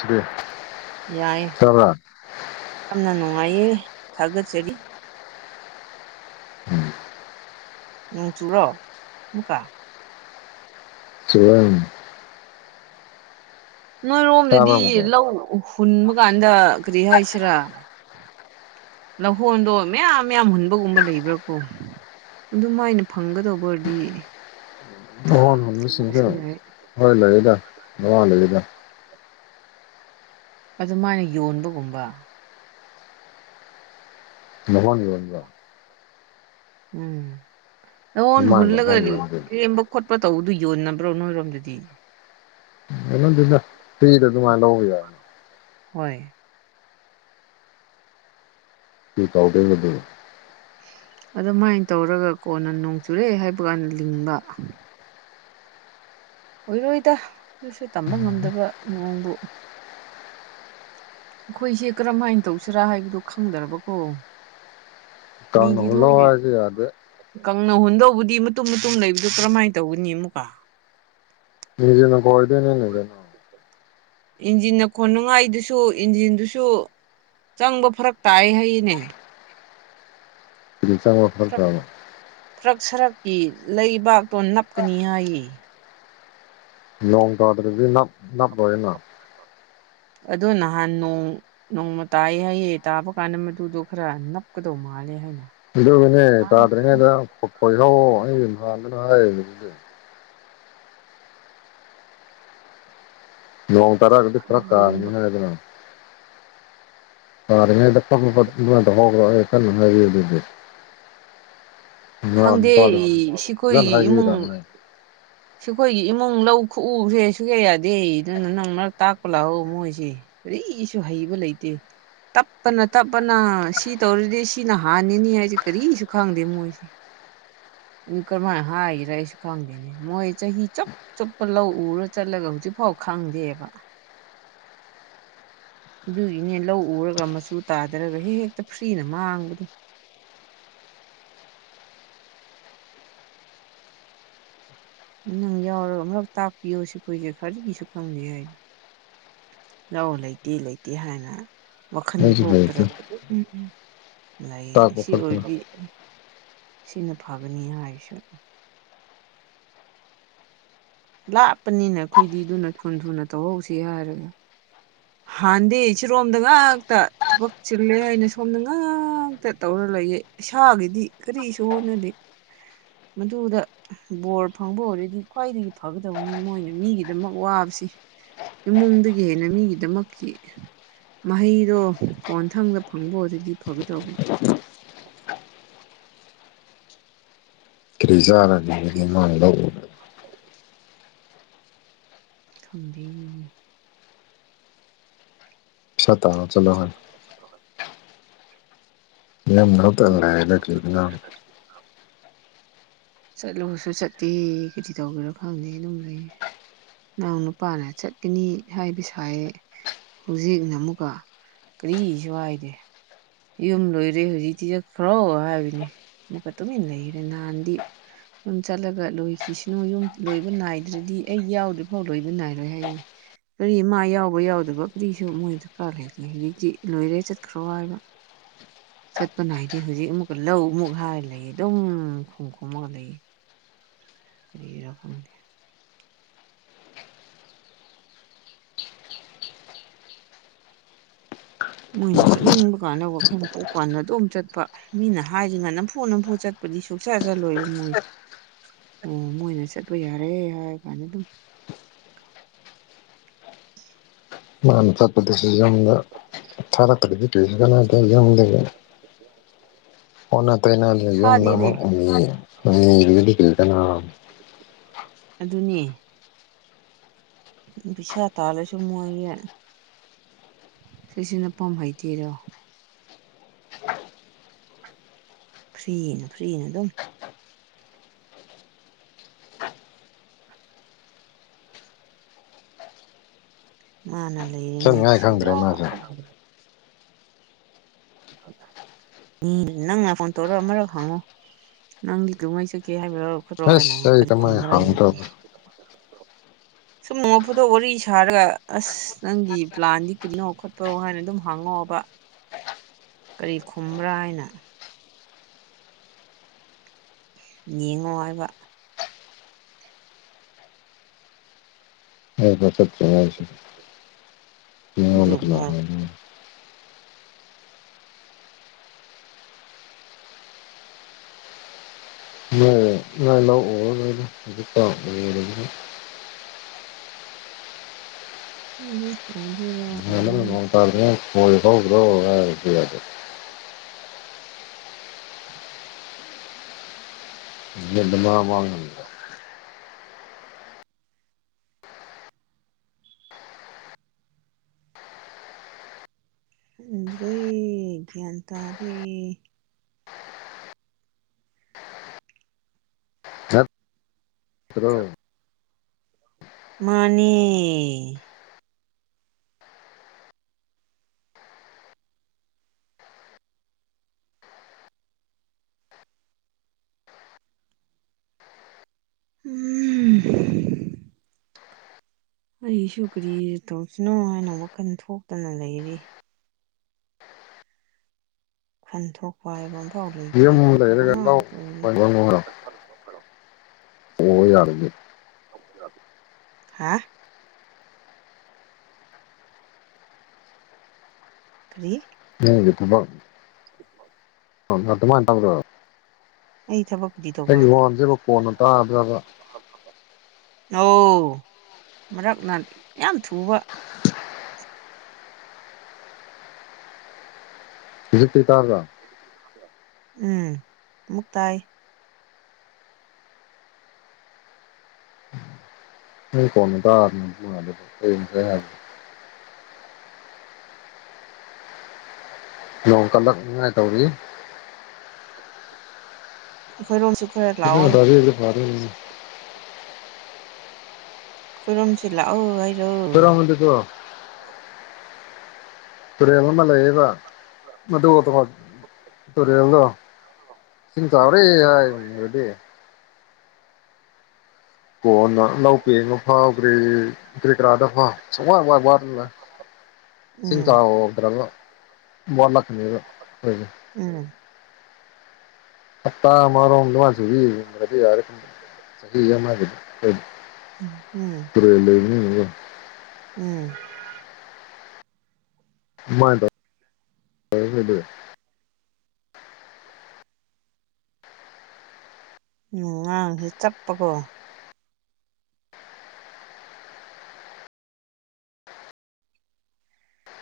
ꯁꯤꯗꯤ ꯌꯥꯏꯌꯦ ꯇꯥꯕ꯭ꯔꯥ ꯌꯥꯝꯅ ꯅꯨꯡꯉꯥꯏꯌꯦ ꯊꯥꯒꯠꯆꯔꯤ [unintelligible] ꯅꯣꯡ ꯆꯨꯔꯣ ꯑꯃꯨꯛꯀꯥ UNINTELLIGIBLE ꯇꯥꯕ꯭ꯔꯥ ꯅꯣꯏꯔꯣꯝꯗꯗꯤ ꯑꯃꯨꯛꯀ ꯂꯧ ꯍꯨꯟꯕ ꯀꯥꯟꯗ ꯀꯔꯤ ꯍꯥꯏꯁꯤꯔꯥ ꯂꯧꯍꯣꯟꯗꯣ ꯃꯌꯥꯝ ꯃꯌꯥꯝ ꯍꯨꯟꯕꯒꯨꯝꯕ ꯂꯩꯕ꯭ꯔꯥꯀꯣ ꯑꯗꯨ ꯃꯥꯏꯅ ꯐꯪꯒꯗꯧꯕ ꯑꯣꯏꯔꯗꯤ ꯊꯤꯕꯁꯨ ꯌꯥꯏ [unintelligible] ꯑꯗꯨꯃꯥꯏꯅ ꯌꯣꯟꯕꯒꯨꯝꯕ ꯂꯧꯍꯣꯟ ꯌꯣꯟꯕ꯭ꯔꯣ ꯎꯝ ꯂꯧꯍꯣꯟ ꯑꯗꯨꯃꯥꯏꯅ ꯍꯨꯟꯂꯒꯥ ꯅꯍꯣꯟ ꯌꯣꯟꯕ ꯂꯦꯝꯕ ꯈꯣꯠꯄ ꯇꯧꯕꯗꯨ ꯌꯣꯟꯅꯕ꯭ꯔꯣ ꯅꯣꯏꯔꯣꯝꯗꯗꯤ ꯌꯣꯟꯅꯘꯦꯘꯥ ꯐ꯭ꯔꯤꯘ ꯘꯨꯃꯥꯏ ꯂꯧꯕ ꯌꯥꯏꯅꯤ ꯍꯣꯏ [unintelligible] ꯑꯗꯨꯃꯥꯏꯅ ꯇꯧꯔꯒ ꯀꯣꯟꯅ ꯅꯣꯡ ꯆꯨꯔꯦ ꯍꯥꯏꯕ ꯀꯥꯟꯗ ꯂꯤꯡꯕ ꯑꯣꯏꯔꯣꯏꯗ ꯑꯗꯨꯁꯨ ꯇꯝꯕ ꯉꯝꯗꯕ ꯅꯣꯡꯕꯨ ꯑꯩꯈꯣꯏꯁꯦ ꯀꯔꯝꯍꯥꯏꯅ ꯇꯧꯁꯤꯔꯥ ꯍꯥꯏꯕꯗꯨ ꯈꯪꯗ꯭ꯔꯕꯀꯣ ꯃꯤ ꯀꯥꯡꯅ ꯍꯨꯜꯂꯣ ꯒꯤꯂꯣꯏꯅ ꯍꯥꯏꯔꯁꯨ ꯌꯥꯗꯦ ꯀꯪꯅ ꯍꯨꯟꯗꯧꯕꯗꯤ ꯃꯇꯨꯝ ꯃꯇꯨꯝ ꯂꯩꯕꯗꯨ ꯀꯔꯝꯍꯥꯏꯅ ꯇꯧꯒꯅꯤ ꯑꯃꯨꯛꯀ UNINTELLIGIBLE [unintelligible] ꯏꯟꯖꯤꯟꯅ ꯈꯣꯟꯅꯉꯥꯏꯗꯨꯁꯨ ꯏꯟꯖꯤꯟꯗꯨꯁꯨ ꯆꯪꯕ ꯐꯔꯛ ꯇꯥꯏ ꯍꯌꯦꯅꯦ ꯀꯔꯤ ꯆꯥꯡꯕ ꯐꯔꯛ ꯇꯕꯥ ꯊꯔꯛ ꯁꯔꯛꯀꯤ ꯂꯩꯕꯥꯛꯇꯣ ꯅꯞꯀꯅꯤ ꯍꯥꯏꯌꯦ ꯅꯣꯡ ꯇꯥꯗ꯭ꯔꯗꯤ ꯅꯞ ꯅꯞꯂꫭꯏꯅ ꯑꯗꯨ ꯅꯍꯥꯟ ꯅꯣꯡ ꯅꯣꯡꯃ ꯇꯥꯏꯑꯦ ꯍꯥꯏꯑꯦ ꯇꯥꯕ ꯀꯥꯟꯗ ꯃꯗꯨꯗꯣ ꯈꯔ ꯅꯞꯀꯗꯧ ꯃꯥꯜꯂꯦ ꯍꯥꯏꯅ ꯑꯗꯨꯒꯅꯦ ꯍꯥꯏ ꯇꯗ꯭ꯔꯤꯉꯩꯗ ꯀꯣꯏꯁꯥꯎ ꯑꯩ ꯃꯥꯟꯕꯅ ꯍꯥꯏ [unintelligible] ꯅꯣꯡ ꯇꯥꯔꯛꯑꯒꯗꯤ ꯈꯔ ꯈꯪꯗꯦ ꯇꯥꯔꯅꯤ ꯍꯥꯏꯗꯅ ꯇꯔ ꯃꯗ ꯍ꯭ꯔ ꯀ ꯍꯥꯏꯕꯤꯦ ꯈꯪꯗꯦ ꯐꯖꯅ ꯁꯤꯈꯣꯏꯒꯤ ꯏꯃꯨꯡ ꯍꯥꯏꯕꯤꯔꯝꯃꯦ ꯁꯨꯈꯣꯏꯒꯤ ꯏꯃꯨꯡ ꯂꯧ ꯈꯨꯛꯎꯁꯦ ꯁꯨꯛꯌꯥ ꯌꯥꯗꯦ ꯑꯗꯨꯅ ꯅꯪ ꯃꯔꯛ ꯇꯥꯛꯄ ꯂꯥꯛꯑꫭ ꯃꯣꯏꯁꯦ ꯑꯩ ꯏꯁꯨ ꯍꯩꯕ ꯂꯩꯇꯦ ꯇꯞꯄꯅ ꯇꯞꯄꯅ ꯁꯤ ꯇꯧꯔꯗꯤ ꯁꯤꯅ ꯍꯥꯟꯅꯤꯅꯤ ꯍꯥꯏꯁꯦ ꯀꯔꯤꯁꯨ ꯈꯪꯗꯦ ꯃꯣꯏꯁꯦ ꯀꯔꯃ ꯍꯥꯥ ꯏꯔ ꯁ ꯈꯥꯗꯅꯦ ꯃꯣꯏ ꯆꯍꯤ ꯆꯞ ꯆꯨꯞꯄ ꯂꯧ ꯎꯔ ꯆꯠꯂꯒ ꯍꯧꯖꯤꯛꯐꯥꯎ ꯈꯪꯗꯦꯕ ꯑꯗꯨꯒꯤꯅꯦ ꯂꯧ ꯎꯔꯒ ꯃꯆꯨ ꯇꯥꯗꯔꯒ ꯍꯦꯛ ꯍꯦꯛꯇ ꯐ꯭ꯔꯤꯅ ꯃꯥꯡꯕꯗꯣ ꯅꯪ ꯌꯥꯎꯔ ꯑꯃꯨꯔꯛ ꯇꯥꯛꯄꯤꯌꯣ ꯁꯤꯈꯣꯏꯁꯦ ꯀꯔꯤꯁꯨ ꯈꯪꯗꯦ ꯍꯥꯏꯅ ꯂꯧ ꯂꯩꯇꯦ ꯂꯩꯇꯦ ꯍꯥꯏꯅ ꯋꯥꯈꯜ ꯑꯩꯁꯨ ꯍꯩꯇꯦ ꯊꯣꯛꯇ꯭ꯔꯒ ꯑꯘꯨꯝ ꯂꯩꯌꯦ ꯇꯥꯛꯄ ꯁꯤ ꯈꯣꯠꯄ ꯑꯣꯏꯔꯗꯤ ꯁꯤꯅ ꯐꯒꯅꯤ ꯍꯥꯏꯁꯤ ꯂꯥꯞꯄꯅꯤꯅ ꯑꯩꯈꯣꯏꯗꯤ ꯑꯗꯨꯅ ꯊꯨꯅ ꯊꯨꯅ ꯇꯧꯍꯧꯁꯤ ꯍꯥꯏꯔꯒ ꯍꯥꯟꯅꯗꯤ ꯏꯆꯤꯔꯣꯝꯗ ꯉꯥꯛꯇ ꯊꯕꯛ ꯆꯤꯜꯂꯦ ꯍꯥꯏꯅ ꯁꯣꯝꯗ ꯉꯥꯛꯇ ꯇꯧꯔ ꯂꯩꯌꯦ ꯏꯁꯥꯒꯤꯗꯤ ꯀꯔꯤꯁꯨ ꯍꯣꯠꯅꯔꯤ ꯃꯗꯨꯗ ꯕꯣꯔ ꯐꯪꯕ ꯑꯣꯏꯔꯗꯤ ꯈ꯭ꯋꯥꯏꯗꯒꯤ ꯐꯒꯗꯕꯅꯤ ꯃꯣꯏꯅ ꯃꯤꯒꯤꯗꯃꯛ ꯋꯥꯕꯁꯤ ꯏꯃꯨꯡꯗꯨꯒꯤ ꯍꯦꯟꯅ ꯃꯤꯒꯤ ꯑꯗꯨꯃꯛꯀꯤ ꯃꯍꯩꯗꯣ ꯀꯣꯟꯊꯪꯗ ꯐꯪꯕ ꯑꯣꯏꯔꯗꯤ ꯐꯒꯗꯧꯕ [inaudible] ꯀꯔꯤ ꯆꯥꯔꯅꯤꯃꯥꯡ ꯂꯧꯎꯕ ꯈꯪꯗꯦ ꯑ ꯇꯥꯣ ꯆꯂꯣ ꯍꯣꯏ [unintelligible] ꯌꯥꯝ ꯃꯔꯛꯇꯔꯑꯗꯅ ꯆꯠꯂꯨꯔꯁꯨ ꯆꯠꯇꯦ ꯀꯩꯗꯤ ꯇꯧꯒꯦꯔꯣ ꯈꯪꯗꯦ ꯑꯗꯨꯝ ꯂꯩꯌꯦ ꯅꯪ ꯅꯨꯄꯥꯅ ꯆꯠꯀꯅꯤ ꯍꯥꯏꯕꯁꯨ ꯍꯥꯏ ꯍꯧꯖꯤꯛꯅ ꯑꯃꯨꯛꯀ ꯀꯔꯤꯁꯨ ꯍꯥꯏꯗꯦ ꯌꯨꯝ ꯂꯣꯏꯔꯦ ꯍꯧꯖꯤꯛꯇꯤꯖ ꯈꯔꯥꯎ ꯍꯥꯏꯕꯅꯦ ꯑꯃꯨꯛꯀ ꯇꯨꯃꯤꯟꯅ ꯂꯩꯈꯔꯦ ꯅꯍꯥꯟꯗꯤ ꯌꯨꯝ ꯆꯠꯂꯒ ꯂꯣꯏꯈꯤꯁꯤꯅꯨ ꯌꯨꯝ ꯂꯣꯏꯕ ꯅꯥꯏꯗ꯭ꯔꯗꯤ ꯑꯩ ꯌꯥꯎꯗ꯭ꯔꯤꯐꯥꯎ ꯂꯣꯏꯕ ꯅꯥꯏꯔꯣꯏ ꯍꯥꯏꯌꯦ ꯀꯔꯤ ꯃꯥ ꯌꯥꯎꯕ ꯌꯥꯎꯗꯕ ꯀꯔꯤꯁꯨ ꯃꯣꯏ ꯗꯔꯀꯥꯔ ꯂꯩꯒꯦ ꯍꯧꯖꯤꯛꯇꯤ ꯂꯣꯏꯔꯦ ꯆꯠꯈ꯭ꯔꯣ ꯍꯥꯏꯕ ꯆꯠꯄ ꯅꯥꯏꯗꯤ ꯍꯧꯖꯤꯛ ꯑꯃꯨꯛꯀ ꯂꯧ ꯑꯃꯨꯛ ꯍꯥꯏꯔꯒ ꯂꯩꯌꯦ ꯑꯗꯨꯝ ꯈꯣꯝ ꯈꯣꯝꯃꯒ ꯂꯩꯌꯦ ꯀꯔꯤꯔꯗ ꯃꯣꯏꯅ ꯆꯠꯅꯤꯡꯕ ꯀꯥꯟꯗ ꯋꯥꯈꯜꯄꯥꯟꯅ ꯑꯗꯨꯝ ꯆꯠꯄ ꯃꯤꯅ ꯍꯥꯏꯁꯤ ꯉꯥ ꯅꯝꯐꯨ ꯅꯝꯐꯨ ꯆꯠꯄꯗꯤ ꯁꯨꯆ ꯆꯜꯂꯣꯏꯕ ꯃꯣꯏ ꯑꯣ ꯃꯣꯏꯅ ꯆꯠꯄ ꯌꯥꯔꯦ ꯍꯥꯏꯔ ꯀꯥꯟꯗ ꯑꯗꯨꯝ ꯃꯥꯅ ꯇꯠꯄꯗꯁꯨ ꯌꯨꯝꯗ ꯊꯥꯔꯛꯇ꯭ꯔꯗꯤ ꯀꯤꯔ ꯀꯗ ꯌꯨꯝꯗꯒꯤ ꯑꯣꯟꯅ ꯇꯩꯅ ꯊꯥꯗꯦꯅꯦ [unintelligible] ꯑꯗꯨꯅꯦ ꯄꯕꯤꯁꯥ ꯇꯥꯜꯂꯦꯁꯨ ꯃꯣꯏꯌꯦ ꯁꯤꯁꯤꯅ ꯄꯝ ꯍꯩꯇꯦꯔꯣ ꯐ꯭ꯔꯤꯅ ꯐ꯭ꯔꯤꯌꯦꯅ ꯑꯗꯨꯝ ꯃꯥꯅ ꯆꯠꯅꯤꯡꯉꯥꯏ ꯂꯩꯔꯤꯉꯩꯗꯨꯁꯨ ꯈꯪꯗ꯭ꯔꯦ ꯃꯥꯁꯦ ꯑꯗꯨꯝ ꯎ ꯅꯪ ꯉ ꯐꯣꯟ ꯇꯧꯔꯛ ꯃꯔꯣ ꯍꯪꯉꯣ ꯅꯪꯒꯤ ꯀꯉꯩ ꯆꯀꯦ ꯍꯥꯏꯕ꯭ꯔꯥ ꯈ꯭ꯔꯣ ꯍꯥꯏꯅ ꯑꯁ ꯑꯩ ꯀꯔꯤ ꯀꯃꯥꯏꯅ ꯈꯨꯝꯕ꯭ꯔꯥ ꯌꯦꯡ ꯍꯪꯗꯧꯕ [inaudible] ꯁꯨꯝ ꯃꯐꯨꯗꯣ ꯋꯥꯔꯤ ꯁꯥꯔꯒ ꯑꯁ ꯅꯪꯒꯤ ꯄ꯭ꯂꯥꯟꯗꯤ ꯀꯩꯅꯣ ꯈꯣꯠꯄꯔꯣ ꯍꯥꯏꯅ ꯑꯗꯨꯝ ꯍꯥꯡꯉꯛꯕ ꯀꯔꯤ ꯈꯨꯝꯕ꯭ꯔꯥ ꯍꯥꯏꯅ ꯌꯦꯡꯉꯣ ꯍꯥꯏꯕ ꯍ ꯐꯁꯤ ꯑꯗꯨꯕꯨ ꯍꯥꯏ [inaudible] [inaudible] ꯢꯂꯤꯢ ꯑꯣꯏꯗꯨꯏꯔꯥ ꯑꯣꯏꯔꯣꯏꯗꯨꯏꯔꯥ ꯃ ꯐꯥꯎ ꯀ꯭ꯔꯣ ꯀꯔꯦ [inaudible] ꯃꯤꯅꯥꯠ ꯃꯉꯥ ꯃꯉꯥ ꯈꯪꯗ꯭ꯔꯦ ꯒꯌꯥꯟ ꯇꯥꯗꯦ ꯇꯔꯣ ꯃꯥꯅꯤ ꯎꯝ ꯑꯩꯁꯨ ꯀꯔꯤ ꯇꯧꯁꯤꯅꯣ ꯍꯥꯏꯅ ꯋꯥꯈꯜ ꯊꯣꯛꯇꯅ ꯂꯩꯔꯤ ꯈꯟ ꯊꯣꯛꯄ ꯍꯥꯏꯕ ꯑꯃꯐꯥꯎ ꯂꯩꯇ꯭ꯔꯦ ꯌꯨꯝ ꯊꯣꯛꯇꯕꯄ ꯂꯩꯔꯒ ꯉꯥꯛꯇ ꯑꯣꯏꯔꯦ ꯑꯣ ꯌꯥꯔꯒ ꯍꯥ ꯀ꯭ꯔꯤ ꯀ꯭ꯔꯤꯒꯤ ꯊꯥꯕꯛ ꯑꯗꯨꯃꯅ ꯇꯝ꯭ꯔꯣ ꯑꯩ ꯊꯕꯛꯗꯤ ꯑꯩꯒꯤ ꯍꯣꯟꯁꯤꯦꯕ ꯀꯣꯟꯅ ꯇꯥꯗ꯭ꯔꯕ ꯑꯣꯧ ꯃꯔꯛꯅ ꯌꯥꯝ ꯊꯨꯕ ꯍꯧꯖꯤꯛꯇꯤ ꯇꯥꯔꯗ ꯎꯝ ꯑꯃꯨꯛ ꯇꯥꯏ [inaudible] ꯃꯤ ꯀꯣꯅꯗꯔ ꯍꯥꯏ ꯅꯣꯡ ꯀꯥꯟꯅ ꯇꯥꯢ ꯑꯩꯈꫭꯏ ꯔꯣꯝꯁꯨ ꯈꯔ ꯂꯥꯎꯑꯣ ꯑꯗꯨꯅ ꯐꯗꯨꯢꯅꯤ ꯑꯈꯣꯢꯔꯣꯝꯁꯨ ꯂꯥꯛꯑꯣ ꯍꯥꯏꯔꯣ ꯐꯨꯔꯍꯗꯤ ꯀꯣ [inaudible] ꯇꯨꯔꯦꯜ ꯑꯃ ꯂꯩꯌꯦꯕ ꯃꯗꯨ ꯇꯨꯔꯦꯜꯗꯣ ꯢꯁꯤꯡ ꯆꯧꯔꯦ ꯍꯥꯢꯈꯔꯗꯤ ꯀꯣꯟꯅ ꯂꯧ ꯄꯦꯡꯕ ꯐꯥꯎꯈꯔꯦ ꯀ꯭ꯔꯤ ꯀꯔꯥꯗꯣ ꯋꯥ ꯋꯥ ꯁꯨꯡꯋꯥ ꯋꯥꯗꯅ ꯢꯁꯤꯡ ꯎꯝ ꯆꯧꯈꯔꯝꯅꯤꯅ ꯋꯥꯠꯂꯛꯅꯤꯕꯥ ꯑꯩꯈꯣꯢꯒꯤ ꯎꯝ ꯍꯥꯠꯇꯥ ꯑꯃꯥꯔꯣꯝꯕꯨ ꯆꯨꯕꯤꯔꯗꯤ ꯌꯥꯔꯦ ꯎꯝ ꯇꯨꯔꯦꯜ ꯂꯩꯕꯅꯤꯅꯒꯣ ꯎꯝ ꯃꯥ ꯇꯗ [inaudible] ꯎꯝ ꯅꯪ ꯉꯥꯡꯢꯁꯤ ꯆꯠꯄꯀꯣ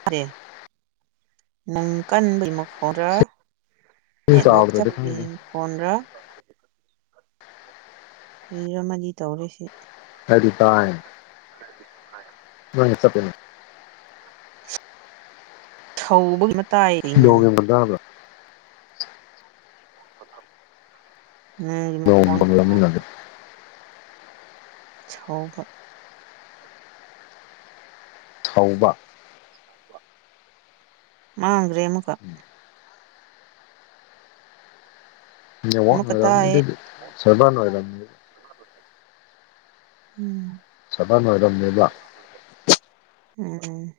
ꯑꯦ ꯅꯪꯡ ꯀꯥꯟꯕꯩ ꯃꯈꯣꯟꯔꯥ ꯏꯁꯤꯡ ꯅꯦꯠꯋꯛ ꯆꯥꯎꯗ꯭ꯔꯗꯤ ꯈꯪꯗꯦ ꯆꯥꯞꯄꯩ ꯃꯈꯣꯟꯔ ꯀꯨꯔꯤꯔ ꯑꯃꯗꯤ ꯇꯧꯔꯦꯁꯤ ꯈꯔꯗꯤ ꯇꯥꯏ ꯈꯔꯗꯤ ꯇꯥꯢ ꯀꯃꯥꯢꯅ ꯆꯥꯞꯄꯤꯆꯣ ꯊꯧꯕꯒꯤ ꯃꯇꯥꯏꯔꯛꯏꯅꯣ ꯐ [inaudible] ꯅꯪꯒꯤ ꯅꯣꯡ ꯃꯈꯣꯟ ꯃꯈꯣꯟꯒꯨꯝꯕ ꯂꯥꯡꯃꯤꯟꯅꯕ ꯁꯧꯕ ꯊꯧꯕ ꯃꯥꯥꯡꯒ꯭ꯔꯦ ꯑꯃꯨꯀ ꯃ ꯋꯥ ꯑꯃꯨꯛꯀ ꯇꯥꯏꯌꯦ ꯏꯔꯝꯃꯤꯗꯗꯤ ꯁꯔꯕꯥ ꯏꯔꯝꯅꯤꯗꯤ ꯎꯝ ꯆꯕꯅ ꯑꯣꯏꯔꯝꯃꯦꯕ ꯎꯝ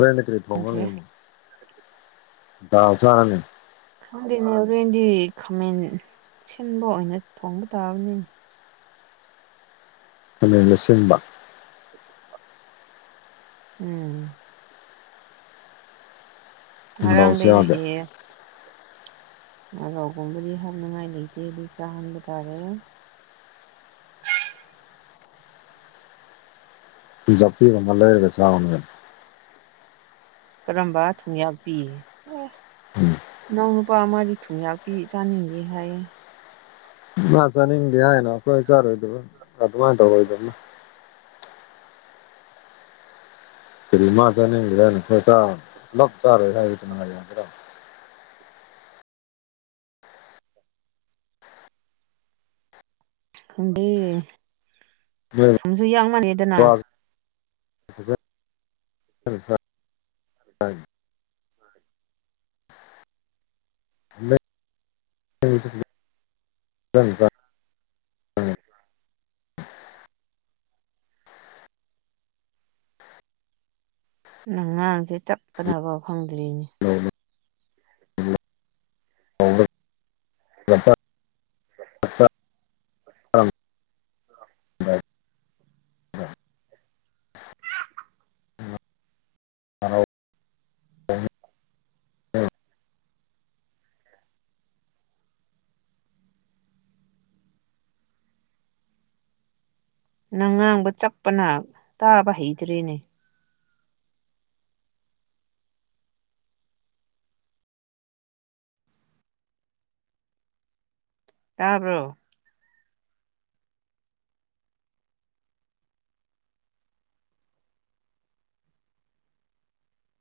ꯔꯅ ꯀꯔꯤꯉ ꯆꯥꯦ ꯈꯪꯗꯦꯅꯦ ꯍꯣꯔꯦꯟꯦꯟꯗꯤ ꯈꯥꯃꯦꯟ ꯁꯤꯟꯕ ꯑꯣꯏꯅ ꯊꯣꯡꯕ ꯇꯥꯕꯅꯤꯅꯦ ꯈꯃꯦꯟꯅꯆꯤꯡꯕ ꯎꯝ ꯉꯔꯥꯡ ꯃꯣꯔꯣꯛꯁꯨ ꯌꯥꯎꯗꯦ ꯂꯩꯔꯛꯑꯦ ꯑꯂꯨꯒꯨꯝꯕꯗꯤ ꯍꯥꯞꯅꯤꯡꯉꯥꯏ ꯂꯩꯇꯦ ꯑꯗꯨ ꯆꯥꯍꯟꯕ ꯇꯥꯔꯦ ꯊꯨꯝꯌꯥꯛꯄꯤ ꯑꯃꯥ ꯂꯩꯔꯒꯥ ꯆꯥꯎꯅꯦ ꯀꯔꯝꯕ ꯊꯨꯝꯌꯥꯛ ꯄꯤ ꯎꯝ ꯏꯅꯥꯎ ꯅꯨꯄꯥ ꯑꯃꯗꯤ ꯊꯨꯝꯌꯥꯛꯄꯤ ꯆꯥꯅꯤꯡꯗꯦ ꯍꯥꯏꯌꯦ ꯃꯥ ꯆꯥꯅꯤꯡꯗꯦ ꯍꯥꯏꯅ ꯑꯩꯈꯣꯏ ꯆꯥꯔꯣꯏꯗꯕ ꯑꯗꯨꯃꯥꯏꯅ ꯇꯧꯔꯣꯏꯗꯕꯅꯤ ꯀꯔꯤꯃꯥ ꯆꯥꯅꯤꯡꯒ꯭ꯔꯅ ꯈꯣꯏ ꯆꯥ ꯂꯞ ꯆꯥꯔꯣꯏ ꯍꯥꯏꯕ ꯅꯨꯡꯉꯥꯏ ꯌꯥꯗ꯭ꯔꯥ ꯈꯪꯗꯦ ꯎꯝ ꯊꯨꯝꯁꯨ ꯌꯥꯛꯃꯜꯂꯦꯗꯅ ꯎꯝꯝ ꯝ [unintelligible] ꯅꯪ ꯉꯥꯡꯁꯦ ꯆꯞꯄꯗꯅꯕ ꯐꯪꯗ꯭ꯔꯤꯅꯤ ꯒ [unintelligible] UNINTELLIGIBLE ꯑꯥꯎ ꯎꯝ INAUDIBLE ꯅ ꯉꯥꯡꯕ ꯆꯞꯄꯅ ꯇꯥꯕ ꯍꯩꯇ꯭ꯔꯦꯅꯦ ꯇꯥꯔꯕꯣ